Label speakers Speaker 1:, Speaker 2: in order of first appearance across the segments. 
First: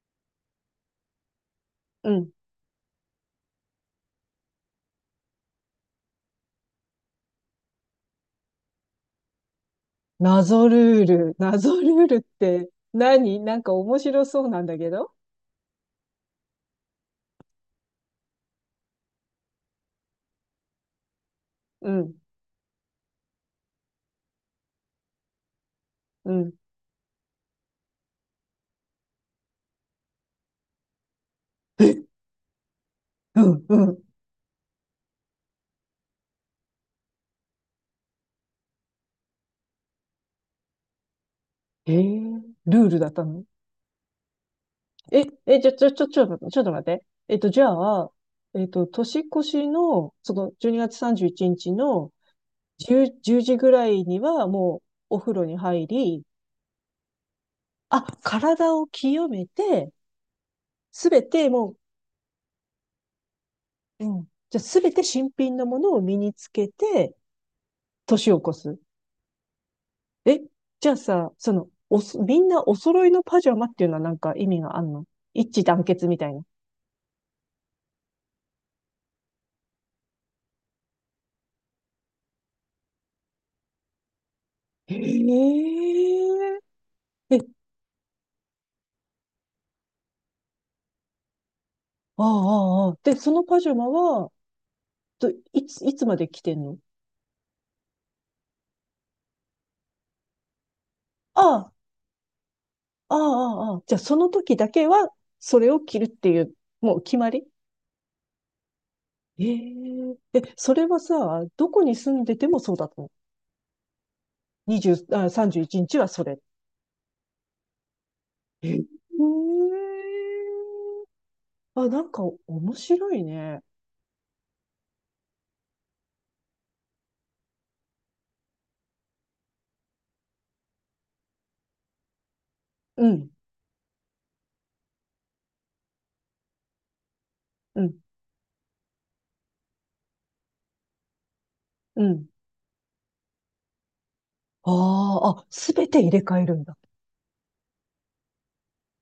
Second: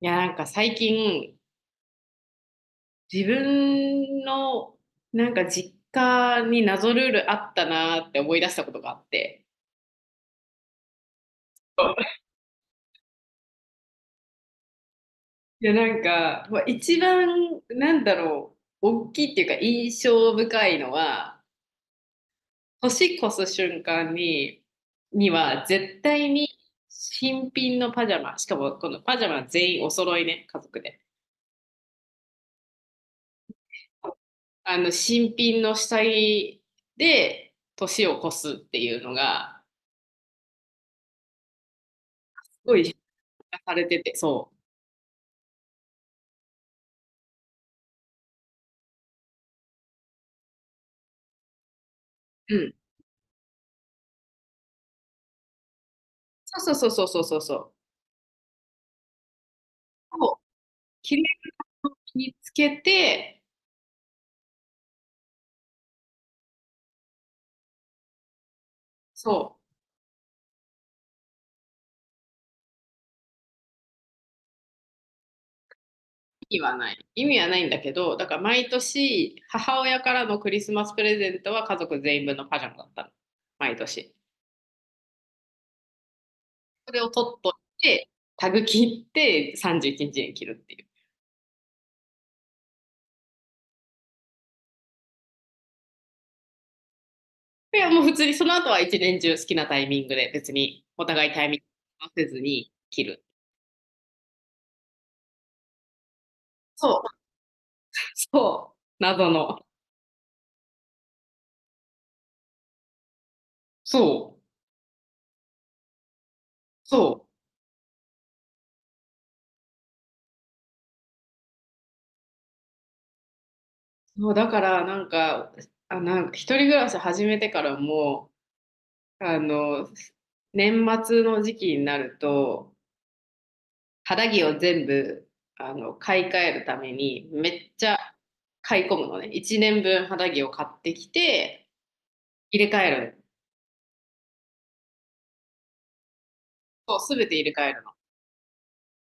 Speaker 1: いや、なんか最近、
Speaker 2: うん。
Speaker 1: 自分のなんか実家に謎ルールあったなって思い出したことがあって。
Speaker 2: 謎ルール。謎ルール って何？なんか面白そうなんだけど。
Speaker 1: いや、なんか、ま、一番なんだろう、おっきいっていうか印象深いのは、
Speaker 2: うん。
Speaker 1: 年越す瞬間には絶対
Speaker 2: う
Speaker 1: に
Speaker 2: ん。
Speaker 1: 新品のパジャマ、しかもこのパジャマ全員お揃いね、家族で。
Speaker 2: うん。うん。
Speaker 1: あの新品の下着で年を越すっていうのが、すご
Speaker 2: ルー
Speaker 1: い
Speaker 2: ルだったの？
Speaker 1: されてて、そ
Speaker 2: ちょっと待って。じゃあ、年越しの、12月31日の
Speaker 1: う。うん。う。
Speaker 2: 10時ぐらいには、もう、お風呂に入り、
Speaker 1: そうそうそうそうそうそう。
Speaker 2: あ、体を清めて、
Speaker 1: そう。
Speaker 2: す
Speaker 1: 綺麗
Speaker 2: べて、も
Speaker 1: を身につけて、
Speaker 2: う、うん。じゃあ、すべて新品のものを身につけて、年を越す。
Speaker 1: そう。
Speaker 2: え、じゃあさ、みんなお揃いのパジャマっていうのはなんか意味があんの？一致団結みたいな。
Speaker 1: 意味はない。意味はないんだけど、だから毎年、母親からのクリスマスプレゼントは家族全員分のパジャマだったの。毎年。
Speaker 2: へえ。
Speaker 1: それを取
Speaker 2: え、
Speaker 1: っといて、タグ切って31日にちに着るっていう。
Speaker 2: ああ、ああ、ああで、そのパジャマは、といつ、いつまで着てんの？
Speaker 1: いや、もう普通にその後は一年中好きなタイミングで別にお互いタイミ
Speaker 2: あ
Speaker 1: ング
Speaker 2: あ、
Speaker 1: 合わせずに切
Speaker 2: あ
Speaker 1: る。
Speaker 2: あ、ああ。じゃあその時だけは、それを着るっていう、
Speaker 1: そ
Speaker 2: もう
Speaker 1: う。
Speaker 2: 決まり？
Speaker 1: そう。謎
Speaker 2: え
Speaker 1: の。
Speaker 2: え。え、それはさ、どこに住んでてもそうだったの？
Speaker 1: そう。
Speaker 2: 20、あ、31日はそれ。
Speaker 1: そう。
Speaker 2: へえ。あ、なんか面白いね。
Speaker 1: そう、だからなんか、あ、なんか一人暮らし始めてからも、あの、年末の時期になると、
Speaker 2: うん。
Speaker 1: 肌着を全部、あの、買い替えるために、めっ
Speaker 2: う
Speaker 1: ち
Speaker 2: ん。
Speaker 1: ゃ買い込むのね。1年分肌着を買ってきて、
Speaker 2: うん。
Speaker 1: 入れ替える。
Speaker 2: あああ、すべて入れ替えるんだ。
Speaker 1: そう、すべて入れ替えるの。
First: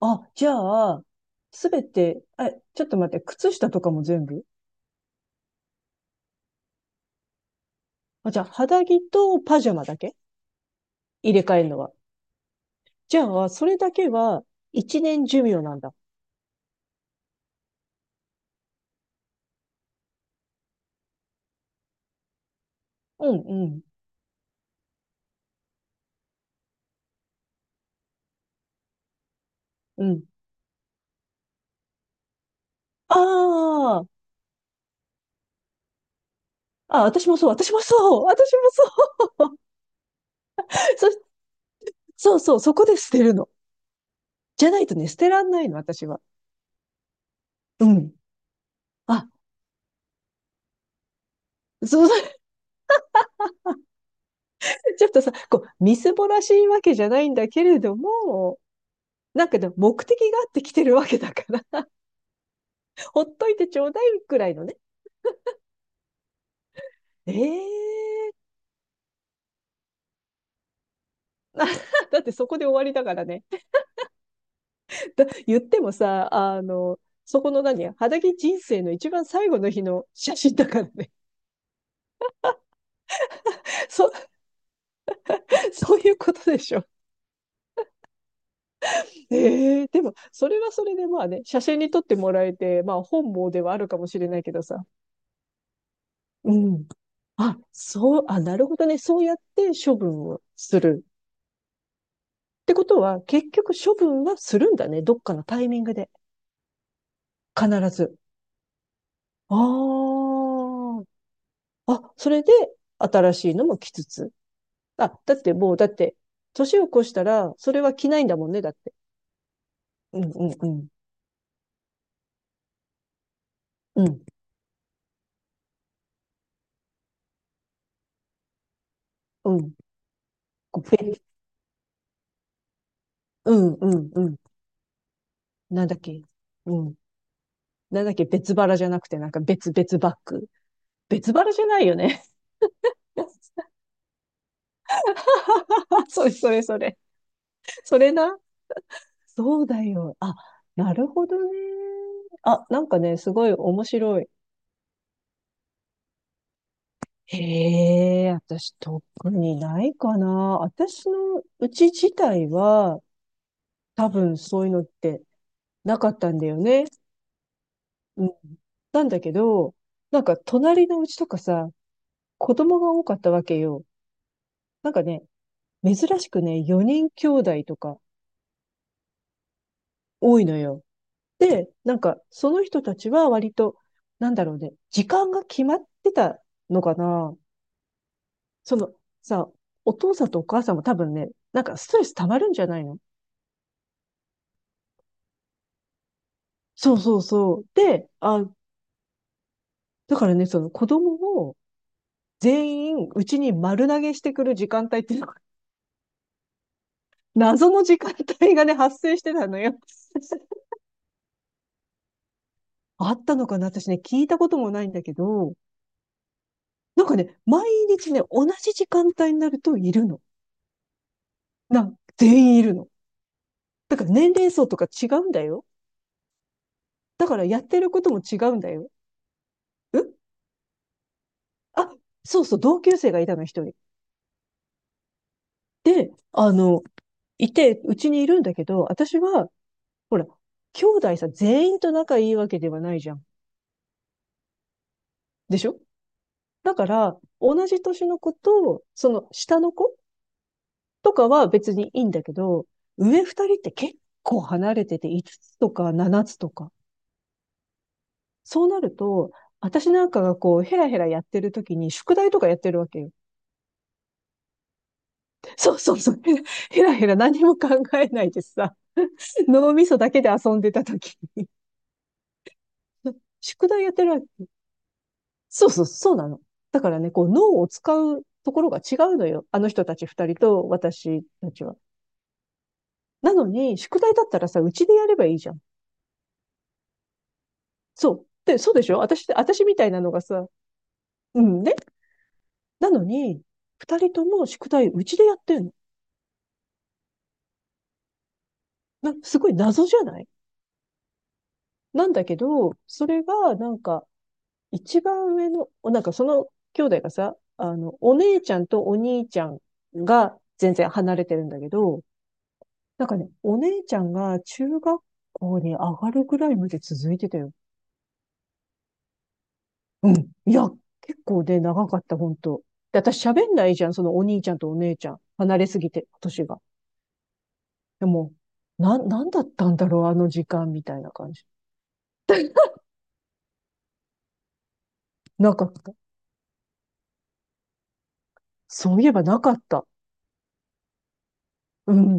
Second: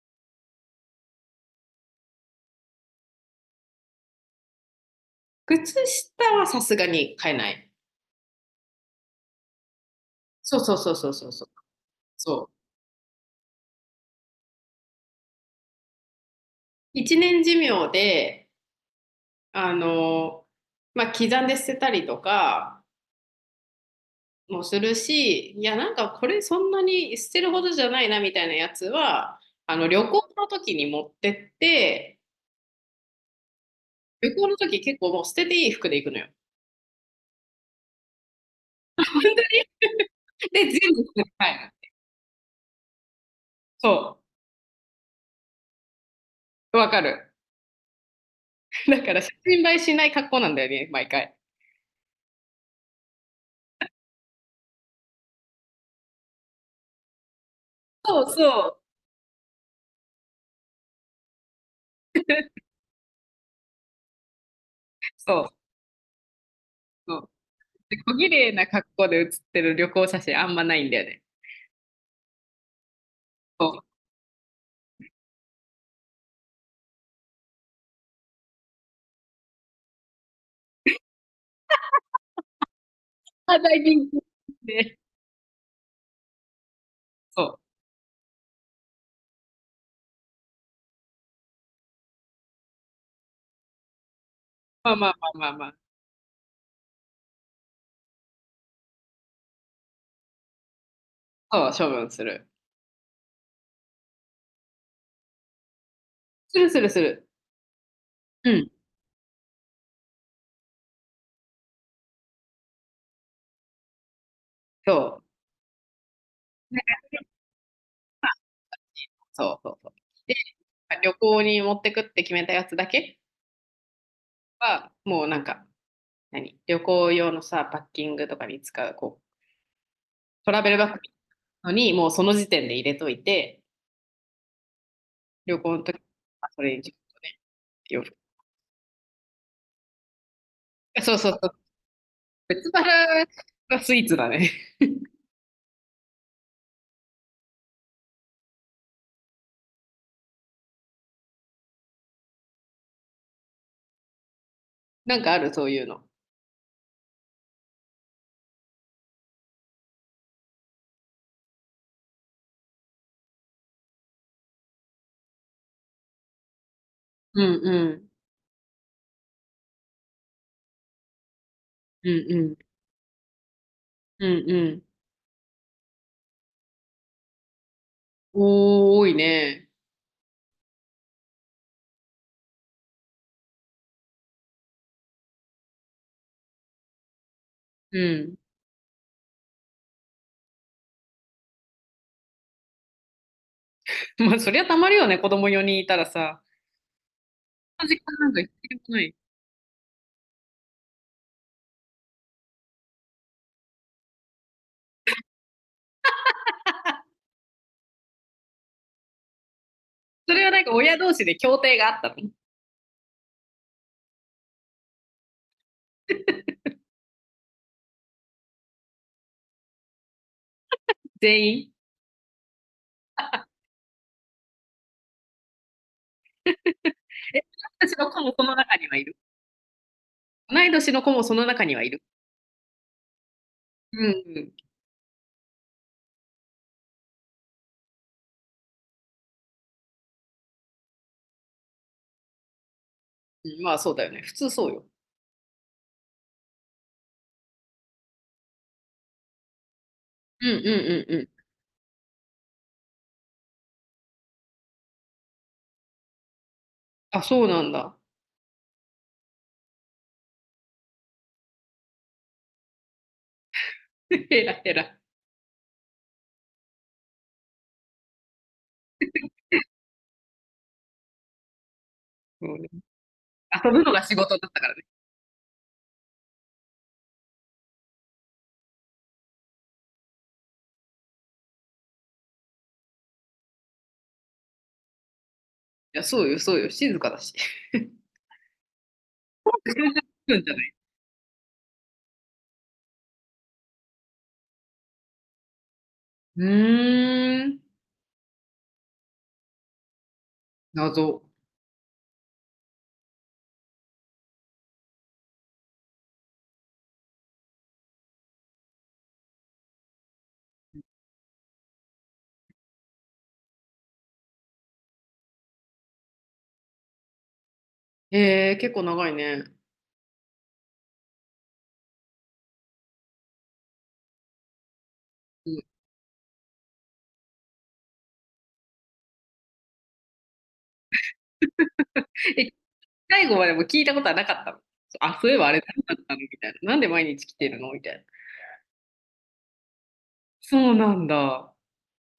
Speaker 2: あ、じゃあ、すべて、え、ちょっと待って、靴下とかも全部？
Speaker 1: 靴下はさすがに買えない。
Speaker 2: あ、じゃあ、肌着とパジャマだけ
Speaker 1: そうそうそうそうそう
Speaker 2: 入れ
Speaker 1: そう。
Speaker 2: 替えるのは。
Speaker 1: そう。
Speaker 2: じゃあ、それだけは一年寿命なんだ。
Speaker 1: 1年寿命で、あの、まあ、刻んで捨てたりとか
Speaker 2: うん、うん、
Speaker 1: もするし、いや、なんかこれそんなに捨てるほどじゃないなみたいなやつは、あの旅
Speaker 2: うん。
Speaker 1: 行の時に持ってって、
Speaker 2: あ
Speaker 1: 旅行の時結構もう捨てていい服で行くのよ。
Speaker 2: ああ、私もそう、私もそう、私もそう。
Speaker 1: で、全部
Speaker 2: そ、
Speaker 1: 捨てて帰る。
Speaker 2: そうそう、そこで捨てるの。
Speaker 1: そ
Speaker 2: じゃないとね、捨てらんないの、私は。
Speaker 1: う、わかる。
Speaker 2: うん。
Speaker 1: だから
Speaker 2: あ、
Speaker 1: 写真映えしない格好なんだよね、毎回。
Speaker 2: そう ちょっとさ、こう、みすぼらしいわけじゃないんだけれど
Speaker 1: そう
Speaker 2: も、
Speaker 1: そう。
Speaker 2: なんかでも目的があって来てるわけだから ほっといてちょうだいくらいのね。
Speaker 1: そうそう。
Speaker 2: え
Speaker 1: で、小綺
Speaker 2: えー
Speaker 1: 麗な格好で写ってる旅行写真あんまないんだよね。
Speaker 2: だってそこで終わりだからね。
Speaker 1: そう。
Speaker 2: だ言ってもさ、そこの何肌着人生の一番最後の日の写真だからね。
Speaker 1: あ、ダイ ビン
Speaker 2: そ、
Speaker 1: グで、
Speaker 2: そういうことでしょ？
Speaker 1: そう。
Speaker 2: ええー、でも、それはそれでまあね、写真に撮ってもらえて、まあ本望ではあるかもしれないけどさ。
Speaker 1: まあまあまあまあ
Speaker 2: うん。あ、そう、あ、なるほどね。そうやって処分をする。
Speaker 1: まあ。そう、処分す
Speaker 2: っ
Speaker 1: る。
Speaker 2: てことは、結局処分はするんだね。どっかのタイミングで。
Speaker 1: するするする。
Speaker 2: 必ず。
Speaker 1: うん、
Speaker 2: ああ、あ、それで新しいのも着つつ。あ、
Speaker 1: そ
Speaker 2: だってもう、だって、年
Speaker 1: う。
Speaker 2: を越したら、それは着ないんだもんね、だって。
Speaker 1: そうそうそう。
Speaker 2: うん、
Speaker 1: で、
Speaker 2: うん、うん。
Speaker 1: 旅行に持ってくって決めたやつだけ
Speaker 2: うん、
Speaker 1: は、もうなんか、何旅行用のさ、パッキングとかに使う、こ
Speaker 2: うん。
Speaker 1: う、トラベル
Speaker 2: こ
Speaker 1: バ
Speaker 2: う
Speaker 1: ッグ
Speaker 2: べ
Speaker 1: のに、もうその時点で入れとい
Speaker 2: う
Speaker 1: て、
Speaker 2: ん、うん、うん。
Speaker 1: 旅行の
Speaker 2: なん
Speaker 1: 時
Speaker 2: だっけ。
Speaker 1: はそれに
Speaker 2: う
Speaker 1: ちょ
Speaker 2: ん。
Speaker 1: っとね、
Speaker 2: な
Speaker 1: 洋
Speaker 2: んだっ
Speaker 1: 服。
Speaker 2: け、別腹じゃなくて、なんか別々バッグ。
Speaker 1: そうそ
Speaker 2: 別
Speaker 1: うそう。
Speaker 2: 腹じゃないよね。
Speaker 1: 別腹がスイーツだね。
Speaker 2: それ、それ、それ。それな。そうだよ。あ、なるほどね。あ、なんかね、すごい面白い。
Speaker 1: なんかある、そういうの。
Speaker 2: へえ、私特にないかな。私のうち自体は多分そういうのってなかったんだよね。
Speaker 1: うんうん。
Speaker 2: うん。なんだけど、なんか隣のうちとかさ、
Speaker 1: うんう
Speaker 2: 子
Speaker 1: ん。
Speaker 2: 供が多かったわけよ。
Speaker 1: うんうん。
Speaker 2: なんかね、珍しくね、4人兄弟とか
Speaker 1: おー、多いね。
Speaker 2: 多いのよ。で、なんかその人たちは割と、なんだろうね、時間が決まってたのかな。
Speaker 1: うん。
Speaker 2: そのさ、お父さんとお母さんも多分ね、なんかストレス溜まるんじゃないの？
Speaker 1: まあ、そりゃたまるよね、子供4人いたらさ。
Speaker 2: そうそうそう。
Speaker 1: そんな時
Speaker 2: で、
Speaker 1: 間なんか
Speaker 2: あ、
Speaker 1: 必要ない。
Speaker 2: だからね、その子供を全員うちに丸投げしてくる時間帯っていうのが、謎の時間帯がね、発生してたのよ。
Speaker 1: それはなん か親同士で協定があったの。
Speaker 2: あったのかな私ね、聞いたこともないんだけど、なんかね、毎日ね、同じ時間帯になるといるの。
Speaker 1: 全員？
Speaker 2: 全員いるの。だから年齢層とか違うんだよ。だか
Speaker 1: え、
Speaker 2: らやって
Speaker 1: 私
Speaker 2: る
Speaker 1: たち
Speaker 2: こ
Speaker 1: の
Speaker 2: と
Speaker 1: 子
Speaker 2: も
Speaker 1: も
Speaker 2: 違
Speaker 1: その
Speaker 2: うんだ
Speaker 1: 中に
Speaker 2: よ。
Speaker 1: はいる。
Speaker 2: ん。
Speaker 1: 同い年の子もその中には
Speaker 2: あ、
Speaker 1: いる。
Speaker 2: そうそう、同級生がいたの、一人。
Speaker 1: うんうん
Speaker 2: で、いて、うちにいるんだけど、私はほら、兄弟さ、全員と仲いいわけではないじゃん。
Speaker 1: うん。まあそうだよね。普通そうよ。
Speaker 2: でしょ？だから、同じ年の子と、その下の子
Speaker 1: うんうんう
Speaker 2: と
Speaker 1: んうん。
Speaker 2: かは別にいいんだけど、上二人って結構離れてて、5つつとか7つとか。
Speaker 1: あ、そうなんだ。
Speaker 2: そうなると、私なんかがこう、ヘラヘラやってる時に、宿題とかやってるわけよ。
Speaker 1: ヘらヘら。
Speaker 2: そうそうそう。ヘラヘラヘラ何も考えないでさ、脳みそだけで遊んでた時に、
Speaker 1: そうね、
Speaker 2: 宿
Speaker 1: 遊ぶ
Speaker 2: 題や
Speaker 1: の
Speaker 2: っ
Speaker 1: が
Speaker 2: てる
Speaker 1: 仕
Speaker 2: わ。
Speaker 1: 事だったからね。
Speaker 2: そうそう、そうなの。だからね、こう、脳を使うところが違うのよ。あの人たち二人と私たちは。なのに、宿題だったらさ、うちでやればいいじゃん。
Speaker 1: いや、そうよ、そうよ。静かだし。
Speaker 2: そう。で、そうでしょ？私、私みたいなのが
Speaker 1: うん
Speaker 2: さ、
Speaker 1: じゃない？
Speaker 2: うんね。なのに、二人とも宿題うちでやってんの。
Speaker 1: うーん。
Speaker 2: すごい謎じゃない？
Speaker 1: 謎。
Speaker 2: なんだけど、それが、なんか、一番上の、なんかその兄弟がさ、お姉ちゃんとお兄ちゃんが全然離れてるんだけど、なんかね、お姉ちゃんが中学校に上がるぐらいまで続いてたよ。
Speaker 1: へえー、結構長いね。
Speaker 2: うん。いや、結構ね、長かった、本当で、私喋んないじゃん、そのお兄ちゃんとお姉ちゃん。
Speaker 1: う
Speaker 2: 離
Speaker 1: ん、
Speaker 2: れすぎて、年が。でも、なんだったんだろう、あの時間みたいな感じ。
Speaker 1: え、最後までも聞いたことはなかったの。あ、そういえばあ
Speaker 2: な
Speaker 1: れ
Speaker 2: かった。
Speaker 1: 何だったのみたいな。なんで毎日来てるのみたいな。
Speaker 2: そういえばなかった。
Speaker 1: そうなんだ。
Speaker 2: うん。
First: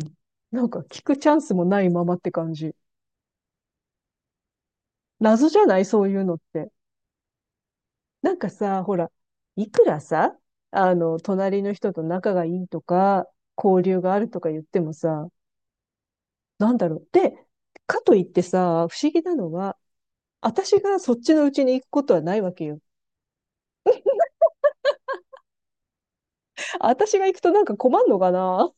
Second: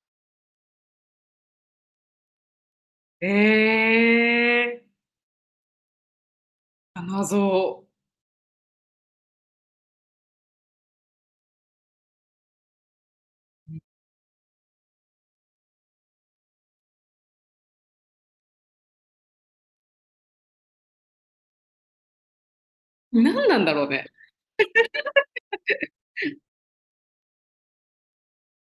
Speaker 2: なんか聞くチャンスもないままって感じ。
Speaker 1: ええー。
Speaker 2: 謎じゃない？そういうのって。
Speaker 1: あ、謎。
Speaker 2: なんかさ、ほら、いくらさ、隣の人と仲がいいとか、交流があるとか言ってもさ、なんだろう。で、かといってさ、不思議なのは、私がそっちのうちに行くことはないわけよ。
Speaker 1: 何なんだろうね。
Speaker 2: 私が行くとなんか困んのかな？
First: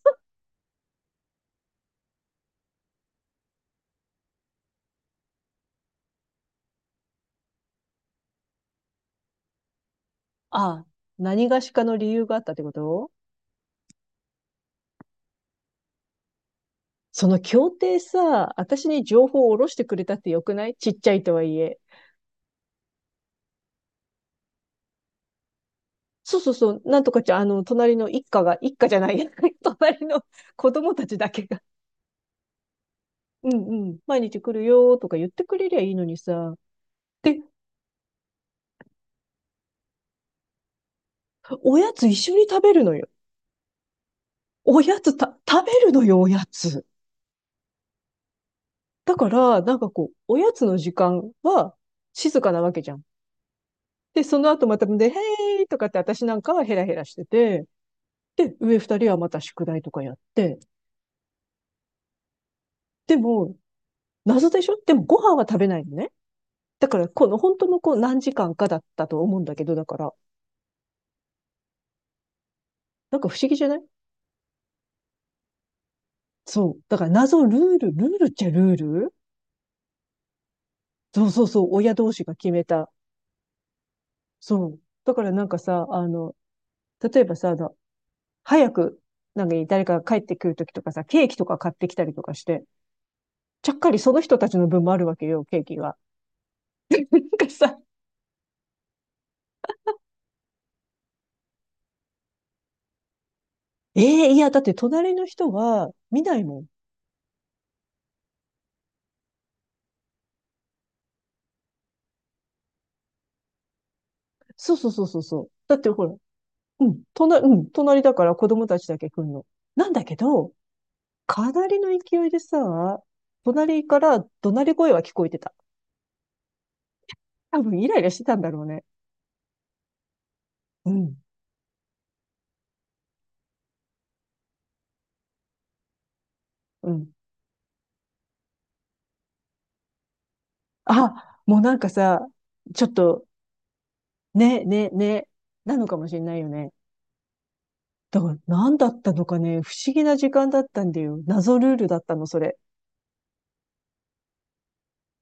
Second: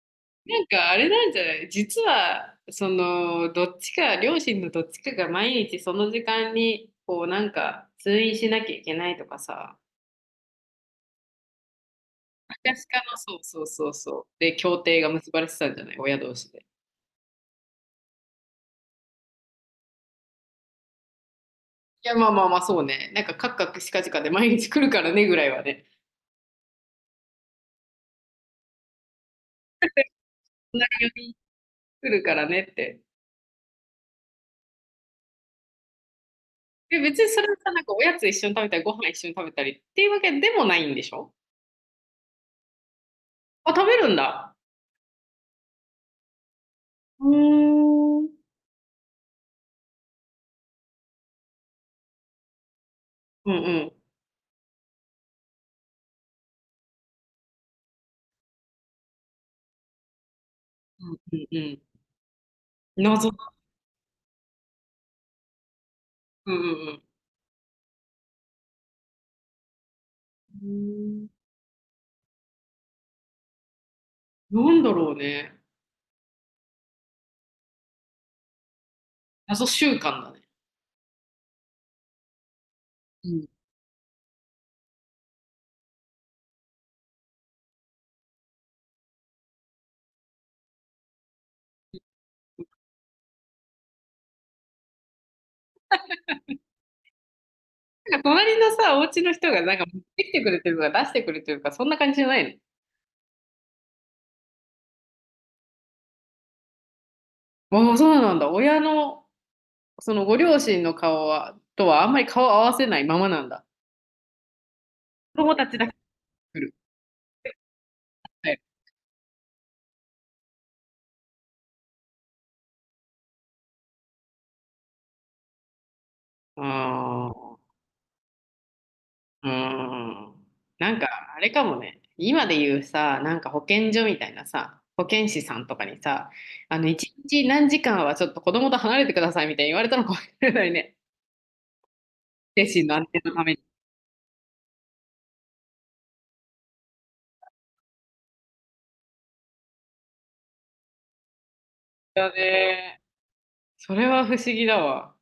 Speaker 1: なんかあれなんじゃない？実はそのどっちか、両親のどっちかが毎日その時間にこうなんか通院しなきゃいけないとかさ、
Speaker 2: あ、何がしかの理由があったってこ
Speaker 1: 昔から
Speaker 2: と？
Speaker 1: の。そうそうそうそう、で協定が結ばれてたんじゃない、親同士で。
Speaker 2: その協定さ、私に情報を下ろしてくれたってよくない？ちっちゃいとはいえ。
Speaker 1: いやまあまあまあ、そうね、なんかカクカクしかじかで毎日来るからねぐらいはね。
Speaker 2: そうそうそう、なんとかちゃん、隣の一家が、一家じゃない、隣の子
Speaker 1: 隣
Speaker 2: 供たちだ
Speaker 1: に
Speaker 2: けが、
Speaker 1: 来るからねって。
Speaker 2: うんうん、毎日来るよーとか言ってくれりゃいいのにさ。
Speaker 1: で、別に
Speaker 2: で、
Speaker 1: それはさ、なんかおやつ一緒に食べたりご飯一緒に食べたりっていうわけでもないんでしょ？
Speaker 2: おやつ一緒に食べるのよ。
Speaker 1: あ、食べるんだ。
Speaker 2: おやつ食べるのよ、おやつ。
Speaker 1: うーん。うん
Speaker 2: だから、なんかこう、おやつの時間は静かなわけじゃん。
Speaker 1: うん
Speaker 2: で、その後またで、へーいとかって私なんかはヘラヘラしてて、で、上二人はまた宿題とかやって、
Speaker 1: うんうんうん。
Speaker 2: で
Speaker 1: 謎。
Speaker 2: も、謎でしょ？でもご飯は食べないのね。
Speaker 1: うんう
Speaker 2: だか
Speaker 1: ん
Speaker 2: ら、この本当のこう何時間かだったと思うんだけど、だから、
Speaker 1: うん。
Speaker 2: なんか不思議じゃない？
Speaker 1: うん。なんだろうね。
Speaker 2: そう。だから謎ルール、ルールっちゃルール。
Speaker 1: 謎習慣だね。
Speaker 2: そうそうそう、親同士が決めた。
Speaker 1: うん。
Speaker 2: そう。だからなんかさ、例えばさ、早く、なんかね誰かが帰ってくるときとかさ、ケーキとか買ってきたりとかして、ちゃっかりその人たちの分もあるわけよ、ケーキが。なんかさ、
Speaker 1: なんか隣のさ、お家の人がなんか持ってきてくれてるとか出してくれてるとか、そんな感じじゃない
Speaker 2: ええーいや、だって隣の人は見ないもん。
Speaker 1: の？ああ、そうなんだ。親の、そのご両親の顔はとはあんまり顔を合わせないままなんだ。
Speaker 2: そうそうそうそうそ
Speaker 1: 子
Speaker 2: う。
Speaker 1: 供た
Speaker 2: だ
Speaker 1: ち
Speaker 2: っ
Speaker 1: だ
Speaker 2: て
Speaker 1: け
Speaker 2: ほら、
Speaker 1: 来る。
Speaker 2: うん、隣、うん、隣だから子
Speaker 1: はい。
Speaker 2: 供たちだけ来んの。なんだけど、かなりの勢いでさ、隣から怒鳴り声は聞こえてた。
Speaker 1: あ
Speaker 2: 多
Speaker 1: あ。
Speaker 2: 分イライラしてたんだろうね。
Speaker 1: うーん。
Speaker 2: う
Speaker 1: なんか、
Speaker 2: ん、
Speaker 1: あれかもね。今で言うさ、なんか保健所みたいなさ、保健師さんとかにさ、あの、
Speaker 2: うん。
Speaker 1: 一日何時間はちょっと子供と離れてくださいみたいに言われたのかもしれないね。
Speaker 2: あ、もうなんかさ、
Speaker 1: 精
Speaker 2: ち
Speaker 1: 神
Speaker 2: ょっ
Speaker 1: の安定
Speaker 2: と、
Speaker 1: のために。
Speaker 2: ね、ね、ね、なのかもしれないよね。だから何だったのかね、不思議な時間だったんだよ。謎ルールだったの、
Speaker 1: だ
Speaker 2: それ。
Speaker 1: ね。それは不思議だわ。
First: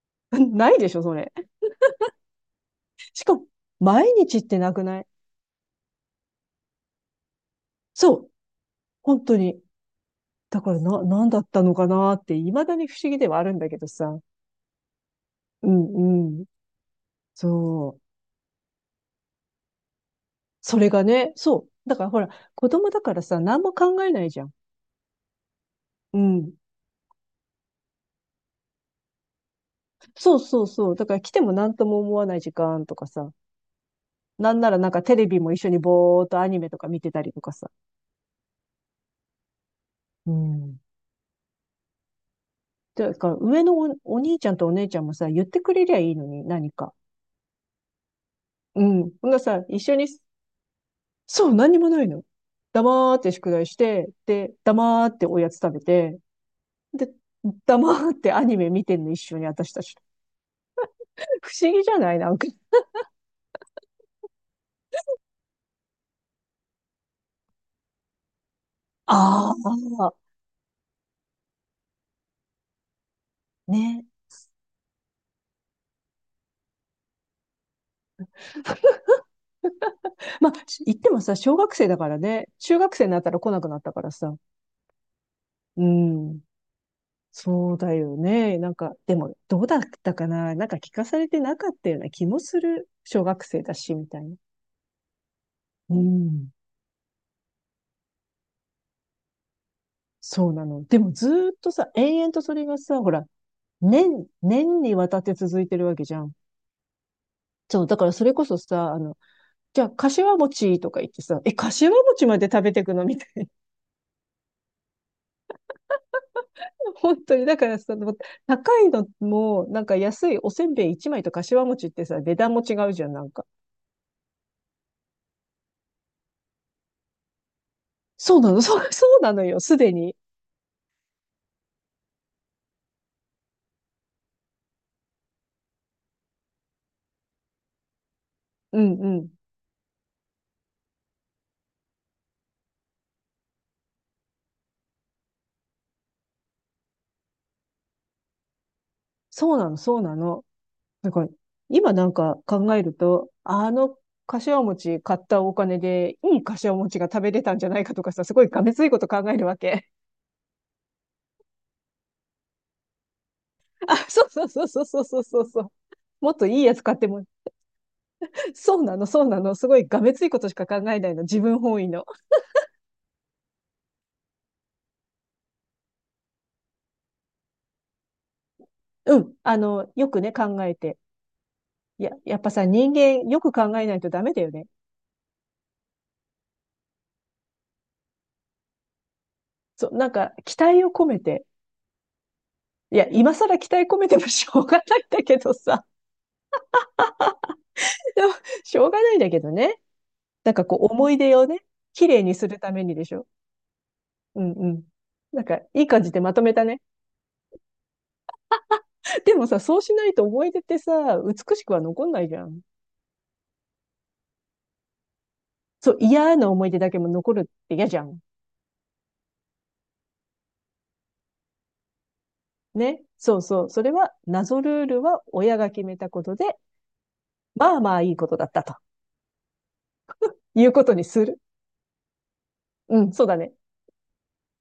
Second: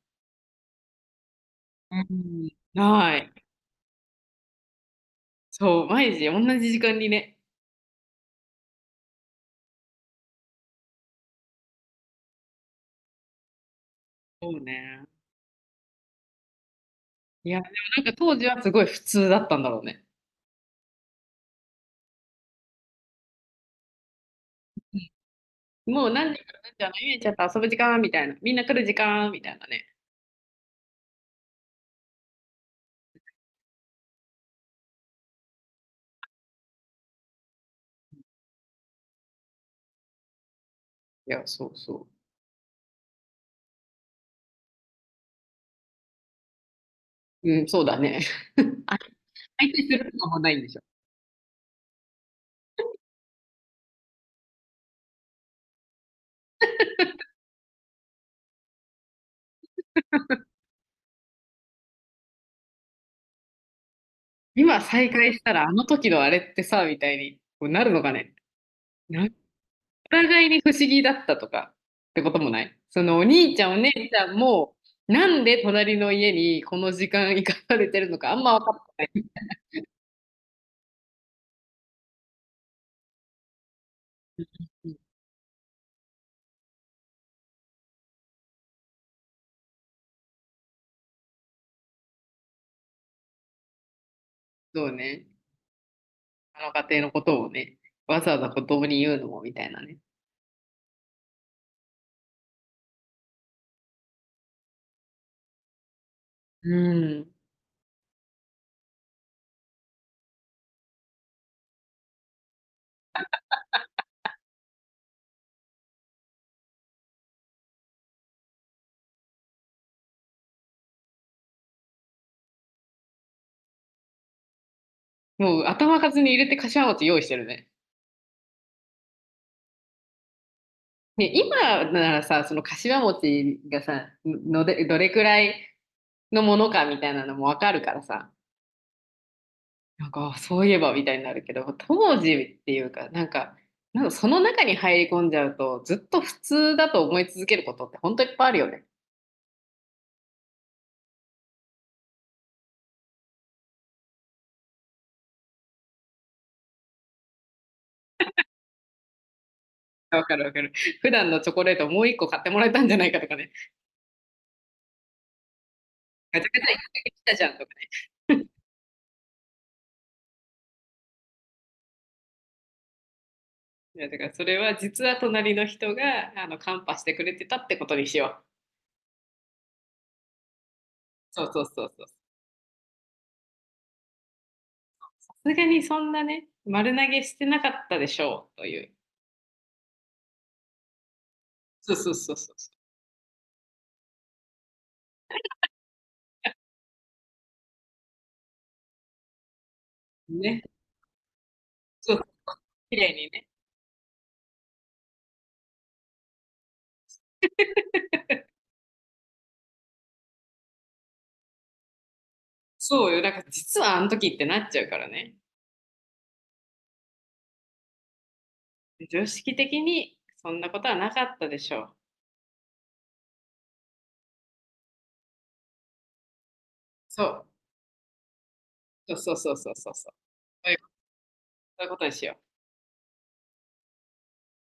Speaker 2: ないでしょ、それ。
Speaker 1: うん。な
Speaker 2: しか
Speaker 1: い。
Speaker 2: も、毎日ってなくない？
Speaker 1: そう、毎日同じ時間にね。
Speaker 2: そう、本当に。だからな、何だったのかなって、未だに不思議ではあるんだけどさ。
Speaker 1: そうね。
Speaker 2: うん、うん。
Speaker 1: いや、で
Speaker 2: そう。
Speaker 1: もなんか当時はすごい普通だったんだろうね。
Speaker 2: それがね、そう。だからほら、子供だからさ、何も考えないじゃん。
Speaker 1: もう
Speaker 2: う
Speaker 1: 何時か
Speaker 2: ん。
Speaker 1: ら何時あの、ゆちゃんと遊ぶ時間みたいな、みんな来る時間みたいなね。
Speaker 2: そうそうそう。だから来ても何とも思わない時間とかさ。なんならなんかテレビも一緒にぼーっとアニメとか見てたりとかさ。うん。
Speaker 1: いや、そうそ
Speaker 2: ていうか、上のお兄ちゃんとお姉ちゃんもさ、言ってくれりゃいいのに、何か。
Speaker 1: う。うん、そうだね。
Speaker 2: う ん。ほんならさ、
Speaker 1: 再
Speaker 2: 一
Speaker 1: 開
Speaker 2: 緒
Speaker 1: す
Speaker 2: に、
Speaker 1: るとかもないんでしょ。
Speaker 2: そう、何にもないの。黙って宿題して、で、黙っておやつ食べて、で、黙ってアニメ見てんの、一緒に私たち。不思議じゃない？なんか。
Speaker 1: 今再開したらあの時のあれってさ、みたいにこうなるのかね。なんか
Speaker 2: あ
Speaker 1: お
Speaker 2: あ、
Speaker 1: 互いに不思議だったとかってこともない。そのお兄ちゃんお姉
Speaker 2: ね。
Speaker 1: ちゃんも、なんで隣の家にこの時間行かされてるのかあんま分かっ
Speaker 2: まあ、言ってもさ、小学生だからね、中学生になったら来なくなったからさ。
Speaker 1: てない。
Speaker 2: うん。そうだよね。なんか、でも、どうだったかななんか聞かされてなかったような気もする。小学生だし、みたいな。
Speaker 1: そうね。
Speaker 2: うん。
Speaker 1: あの家庭のことをね、わざわざ子供に言うのもみたいなね。
Speaker 2: そうなの。でも、ずーっとさ、延々とそれがさ、ほら、年にわたって続いてるわけじゃん。
Speaker 1: うん。
Speaker 2: そう、だからそれこそさ、じゃあ、柏餅とか言ってさ、え、柏餅まで食べてくのみたいな。本当に、だからさ、高いのも、なんか安いおせんべい1枚と柏餅ってさ、値段も違うじゃん、なんか。
Speaker 1: もう頭数に入れて柏餅用意してるね。
Speaker 2: そうなの、そう、そうなのよ、すでに。
Speaker 1: ね、今ならさ、その柏餅がさ、のでどれくらいのものかみたいなのも分かるからさ、
Speaker 2: うんうん。
Speaker 1: なんかそういえばみたいになるけど、当時っていうか、なんかその中に入り込んじゃうとずっと普通だと思い続けることって本当いっぱいあるよね。
Speaker 2: そうなの、そうなの。なんか今なんか考えると、柏餅買ったお金で、いい柏餅が食べれたんじゃないかとかさ、すごいがめついこと考えるわけ。
Speaker 1: わかるわかる。普段のチョコレートもう一個買ってもらえたんじゃないかとかね。
Speaker 2: あ、そうそうそうそうそうそうそうそう。もっ
Speaker 1: ガ
Speaker 2: と
Speaker 1: チャ
Speaker 2: いい
Speaker 1: ガチ
Speaker 2: や
Speaker 1: ャ
Speaker 2: つ買って
Speaker 1: 来
Speaker 2: も、
Speaker 1: たじゃんとかね。
Speaker 2: そうなの、そうなの。すごいがめついことしか考えないの。自分本位の。
Speaker 1: だからそれは実は隣の人があのカンパしてくれてたってことにしよう。
Speaker 2: うん。よくね、考えて。
Speaker 1: そうそうそうそ
Speaker 2: い
Speaker 1: う。
Speaker 2: や、
Speaker 1: さ
Speaker 2: やっぱさ、人間、よく考えないとダメだよね。
Speaker 1: すがにそんなね、丸投げしてなかったでしょうという。
Speaker 2: そう、なんか、期待を込めて。
Speaker 1: そうそうそうそ
Speaker 2: いや、今更期待込めてもしょうがないんだけどさ。でもしょうがないんだけどね。
Speaker 1: う。
Speaker 2: なん
Speaker 1: ね。
Speaker 2: かこう思い出をね、綺
Speaker 1: そ
Speaker 2: 麗
Speaker 1: う、
Speaker 2: にするため
Speaker 1: 綺
Speaker 2: にで
Speaker 1: 麗
Speaker 2: しょ？
Speaker 1: にね。
Speaker 2: うんうん。なんかいい感じでまとめたね。でもさ、そうしないと思い出ってさ、美しくは残んないじゃん。
Speaker 1: そうよ。だから実はあの時ってなっちゃうからね。
Speaker 2: そう、嫌な思い出だけも残るって嫌じゃん。
Speaker 1: 常識的にそんなことはなかったでしょう。
Speaker 2: ね。そうそう。それは謎ルールは親が決めたことで、
Speaker 1: そう。
Speaker 2: まあまあいいことだったと
Speaker 1: そうそうそうそうそうそう。
Speaker 2: いうこ
Speaker 1: そ
Speaker 2: とにする。
Speaker 1: ういうことにしよう。
Speaker 2: うん、そうだね。